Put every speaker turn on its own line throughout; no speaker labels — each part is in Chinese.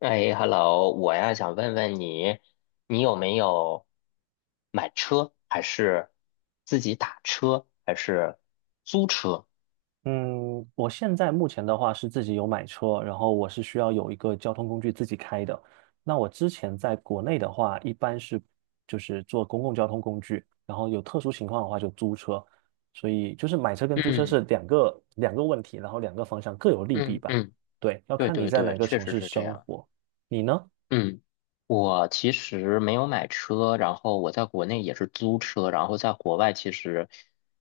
哎，hello，我呀想问问你，你有没有买车，还是自己打车，还是租车？
嗯，我现在目前的话是自己有买车，然后我是需要有一个交通工具自己开的。那我之前在国内的话，一般是就是坐公共交通工具，然后有特殊情况的话就租车。所以就是买车跟租车是
嗯
两个问题，然后两个方向各有利弊
嗯
吧。
嗯，
对，要
对
看你
对
在
对，
哪个
确
城
实
市
是这
生
样。
活。你呢？
嗯，我其实没有买车，然后我在国内也是租车，然后在国外其实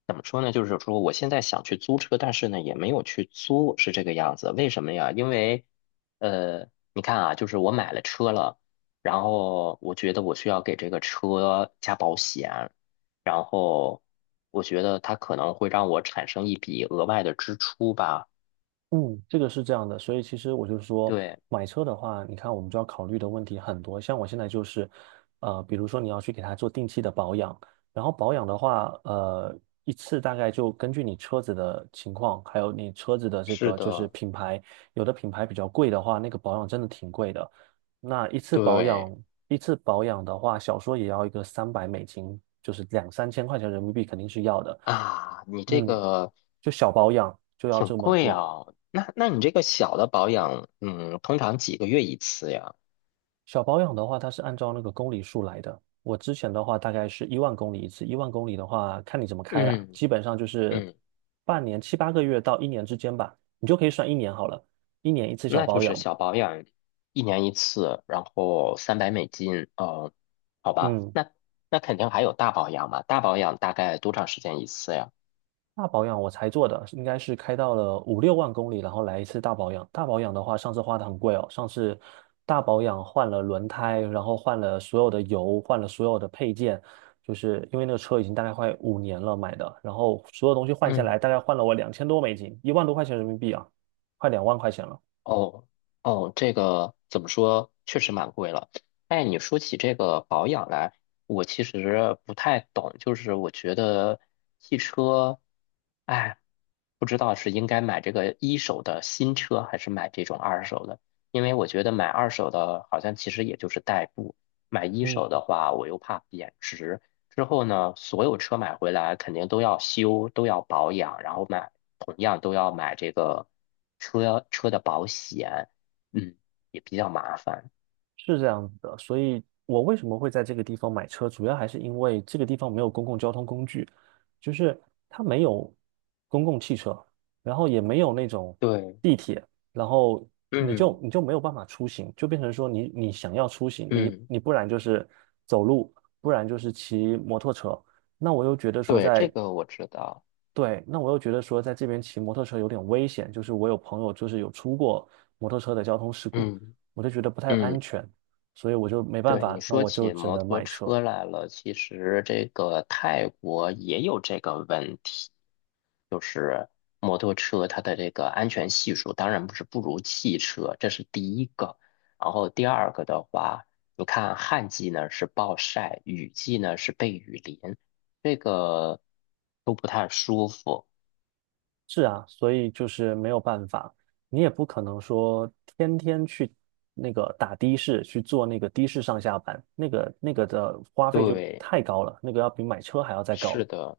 怎么说呢，就是说我现在想去租车，但是呢也没有去租，是这个样子。为什么呀？因为你看啊，就是我买了车了，然后我觉得我需要给这个车加保险，然后我觉得它可能会让我产生一笔额外的支出吧。
嗯，这个是这样的，所以其实我就说，
对，
买车的话，你看我们就要考虑的问题很多。像我现在就是，比如说你要去给它做定期的保养，然后保养的话，一次大概就根据你车子的情况，还有你车子的这
是
个就是
的，
品牌，有的品牌比较贵的话，那个保养真的挺贵的。那一次保养，
对。
一次保养的话，少说也要一个$300，就是两三千块钱人民币肯定是要的。
啊，你这
嗯，
个
就小保养就要
挺
这么
贵
多，
啊，那你这个小的保养，通常几个月一次呀？
小保养的话，它是按照那个公里数来的。我之前的话大概是一万公里一次，一万公里的话看你怎么开了，
嗯
基本上就是
嗯，
半年七八个月到一年之间吧，你就可以算一年好了，一年一次小
那就
保
是
养
小
吧。
保养，一年一次，然后300美金，哦，好吧，
嗯，
那肯定还有大保养嘛，大保养大概多长时间一次呀？
大保养我才做的，应该是开到了五六万公里，然后来一次大保养。大保养的话，上次花的很贵哦。上次大保养换了轮胎，然后换了所有的油，换了所有的配件，就是因为那个车已经大概快5年了买的，然后所有东西换下来，
嗯。
大概换了我$2,000多，10,000多块钱人民币啊，快20,000块钱了。
哦哦，这个怎么说，确实蛮贵了。哎，你说起这个保养来，我其实不太懂，就是我觉得汽车，哎，不知道是应该买这个一手的新车，还是买这种二手的，因为我觉得买二手的好像其实也就是代步，买一手
嗯。
的话我又怕贬值，之后呢，所有车买回来肯定都要修，都要保养，然后买，同样都要买这个车的保险，嗯，也比较麻烦。
是这样子的，所以我为什么会在这个地方买车，主要还是因为这个地方没有公共交通工具，就是它没有公共汽车，然后也没有那种
对，
地铁，然后你就
嗯
你就没有办法出行，就变成说你想要出行，你
嗯，
你不然就是走路，不然就是骑摩托车。那我又觉得说
对，这
在
个我知道，
对，那我又觉得说，在这边骑摩托车有点危险，就是我有朋友就是有出过摩托车的交通事故，
嗯
我就觉得不太安
嗯。
全，所以我就没办
对，你
法，那
说
我就
起
只
摩
能
托
买车。
车来了，其实这个泰国也有这个问题，就是摩托车它的这个安全系数当然不是不如汽车，这是第一个。然后第二个的话，你看旱季呢是暴晒，雨季呢是被雨淋，这个都不太舒服。
是啊，所以就是没有办法，你也不可能说天天去那个打的士，去坐那个的士上下班，那个的花费就
对，
太高了，那个要比买车还要再高。
是的。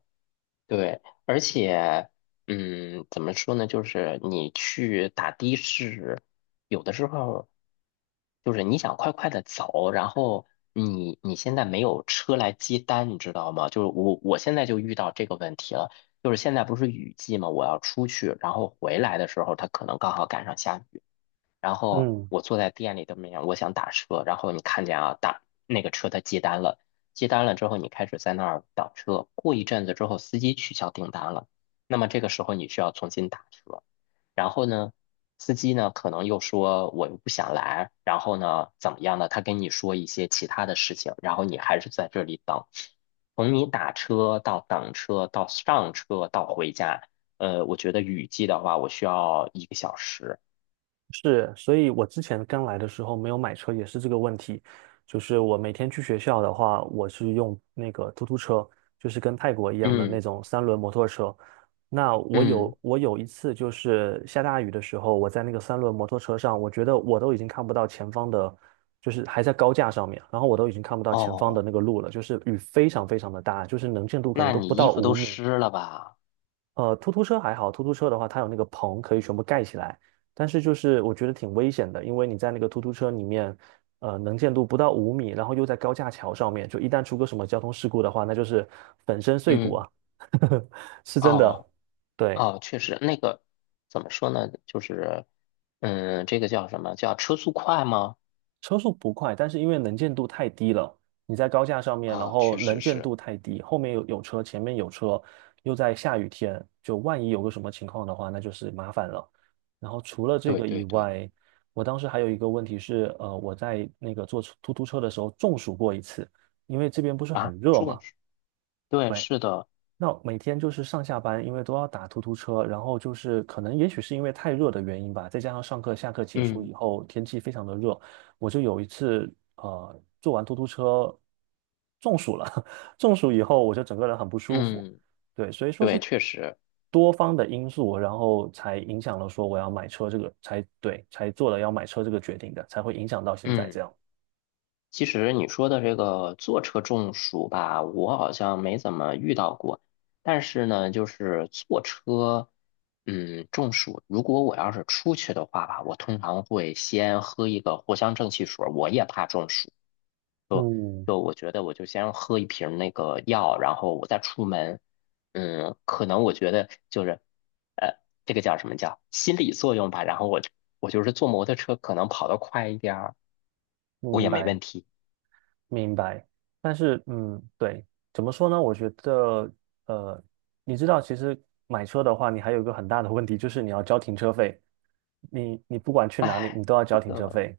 对，而且，怎么说呢？就是你去打的士，有的时候就是你想快快的走，然后你现在没有车来接单，你知道吗？就是我现在就遇到这个问题了，就是现在不是雨季嘛，我要出去，然后回来的时候，它可能刚好赶上下雨。然后
嗯。
我坐在店里的门面，我想打车，然后你看见啊，打那个车他接单了，接单了之后，你开始在那儿等车，过一阵子之后，司机取消订单了，那么这个时候你需要重新打车，然后呢，司机呢可能又说我又不想来，然后呢怎么样呢？他跟你说一些其他的事情，然后你还是在这里等，从你打车到等车到上车到回家，我觉得雨季的话，我需要1个小时。
是，所以我之前刚来的时候没有买车也是这个问题，就是我每天去学校的话，我是用那个突突车，就是跟泰国一样的那
嗯。
种三轮摩托车。那我
嗯，
有我有一次就是下大雨的时候，我在那个三轮摩托车上，我觉得我都已经看不到前方的，就是还在高架上面，然后我都已经看不到前方的
哦，
那个路了，就是雨非常非常的大，就是能见度可能
那
都
你
不
衣
到
服
五
都
米。
湿了吧？
突突车还好，突突车的话，它有那个棚可以全部盖起来，但是就是我觉得挺危险的，因为你在那个突突车里面，能见度不到五米，然后又在高架桥上面，就一旦出个什么交通事故的话，那就是粉身碎骨
嗯，
啊，是真的。
哦，
对，
哦，确实，那个怎么说呢？就是，这个叫什么？叫车速快吗？
车速不快，但是因为能见度太低了，你在高架上面，然
啊、
后
确
能
实
见
是，
度太低，后面有车，前面有车，又在下雨天，就万一有个什么情况的话，那就是麻烦了。然后除了这
对
个以
对对，
外，我当时还有一个问题是，我在那个坐出突突车的时候中暑过一次，因为这边不是
啊，
很热
重
嘛。
视，对，
对。
是的，
那每天就是上下班，因为都要打突突车，然后就是可能也许是因为太热的原因吧，再加上上课下课结束
嗯
以后天气非常的热，我就有一次坐完突突车中暑了，中暑以后我就整个人很不舒服，
嗯，
对，所以说是
对，确实，
多方的因素，然后才影响了说我要买车这个，才对，才做了要买车这个决定的，才会影响到现在这
嗯。
样。
其实你说的这个坐车中暑吧，我好像没怎么遇到过。但是呢，就是坐车，中暑，如果我要是出去的话吧，我通常会先喝一个藿香正气水儿，我也怕中暑。
嗯，
就我觉得我就先喝一瓶那个药，然后我再出门。嗯，可能我觉得就是，呃，这个叫什么叫心理作用吧。然后我就是坐摩托车，可能跑得快一点儿，我
明
也没
白。
问题。
明白，但是对，怎么说呢？我觉得，呃，你知道，其实买车的话，你还有一个很大的问题，就是你要交停车费。你不管去哪里，你
哎。
都要交停车费。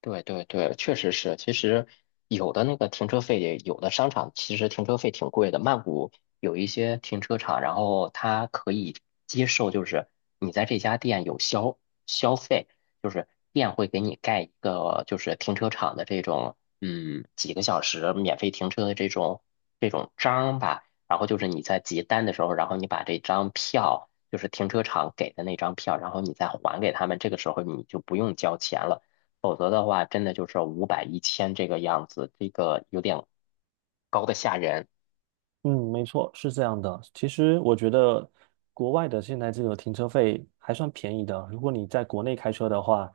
对对对，确实是。其实有的那个停车费，有的商场其实停车费挺贵的。曼谷有一些停车场，然后它可以接受，就是你在这家店有消费，就是店会给你盖一个就是停车场的这种几个小时免费停车的这种章吧。然后就是你在结单的时候，然后你把这张票，就是停车场给的那张票，然后你再还给他们，这个时候你就不用交钱了。否则的话，真的就是五百、一千这个样子，这个有点高的吓人。
嗯，没错，是这样的。其实我觉得国外的现在这个停车费还算便宜的。如果你在国内开车的话，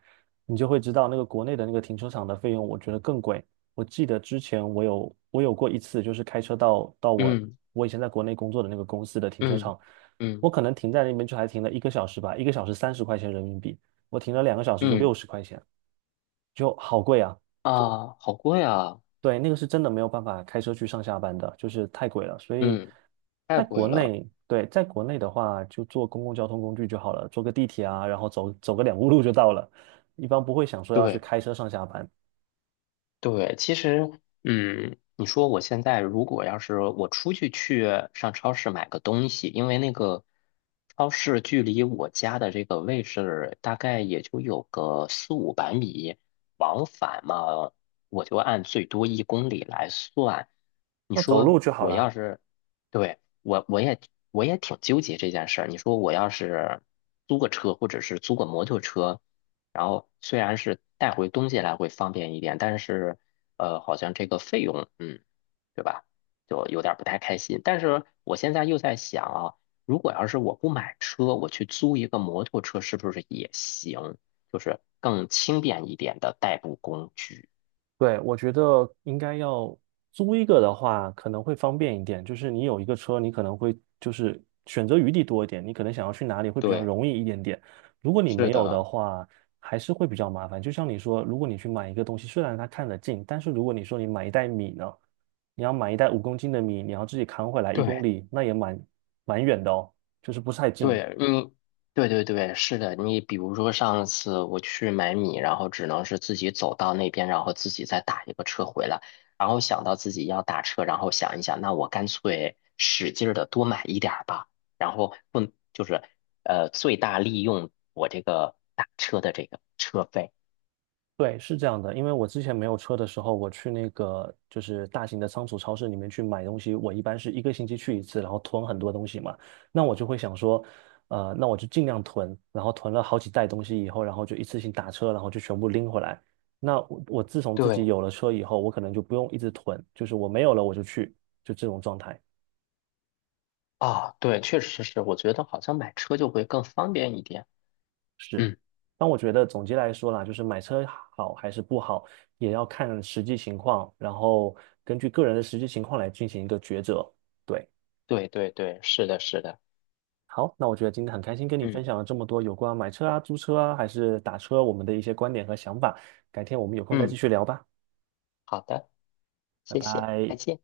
你就会知道那个国内的那个停车场的费用，我觉得更贵。我记得之前我有过一次，就是开车到我
嗯
我以前在国内工作的那个公司的停车
嗯
场，我
嗯
可能停在那边就还停了一个小时吧，一个小时30块钱人民币，我停了2个小时就
嗯
60块钱，就好贵啊。
啊，好贵啊！
对，那个是真的没有办法开车去上下班的，就是太贵了。所以
嗯，太
在国
贵了。
内，对，在国内的话，就坐公共交通工具就好了，坐个地铁啊，然后走走个两步路就到了，一般不会想说要去
对。
开车上下班，
对，其实，你说我现在如果要是我出去上超市买个东西，因为那个超市距离我家的这个位置大概也就有个四五百米，往返嘛，我就按最多1公里来算。你
那走路
说
就好
我要
了。
是，对，我也挺纠结这件事儿。你说我要是租个车，或者是租个摩托车。然后虽然是带回东西来会方便一点，但是好像这个费用，对吧？就有点儿不太开心。但是我现在又在想啊，如果要是我不买车，我去租一个摩托车，是不是也行？就是更轻便一点的代步工具。
对，我觉得应该要租一个的话，可能会方便一点。就是你有一个车，你可能会就是选择余地多一点，你可能想要去哪里会比较
对，
容易一点点。如果你
是
没有的
的，
话，还是会比较麻烦。就像你说，如果你去买一个东西，虽然它看得近，但是如果你说你买一袋米呢，你要买一袋5公斤的米，你要自己扛回来一公
对。
里，那也蛮远的哦，就是不是太近。
对你，对对对，是的。你比如说上次我去买米，然后只能是自己走到那边，然后自己再打一个车回来。然后想到自己要打车，然后想一想，那我干脆使劲的多买一点儿吧。然后不就是最大利用我这个打车的这个车费。
对，是这样的，因为我之前没有车的时候，我去那个就是大型的仓储超市里面去买东西，我一般是一个星期去一次，然后囤很多东西嘛。那我就会想说，那我就尽量囤，然后囤了好几袋东西以后，然后就一次性打车，然后就全部拎回来。那我自从自己
对
有了车以后，我可能就不用一直囤，就是我没有了我就去，就这种状态。
啊，对，确实是，我觉得好像买车就会更方便一点。
是，
嗯，
但我觉得总结来说啦，就是买车好还是不好，也要看实际情况，然后根据个人的实际情况来进行一个抉择。对，
对对对，是的，是的。
好，那我觉得今天很开心跟你分
嗯
享了这么多有关买车啊、租车啊，还是打车我们的一些观点和想法。改天我们有空再继
嗯，
续聊吧，
好的，
拜
谢谢，再
拜。
见。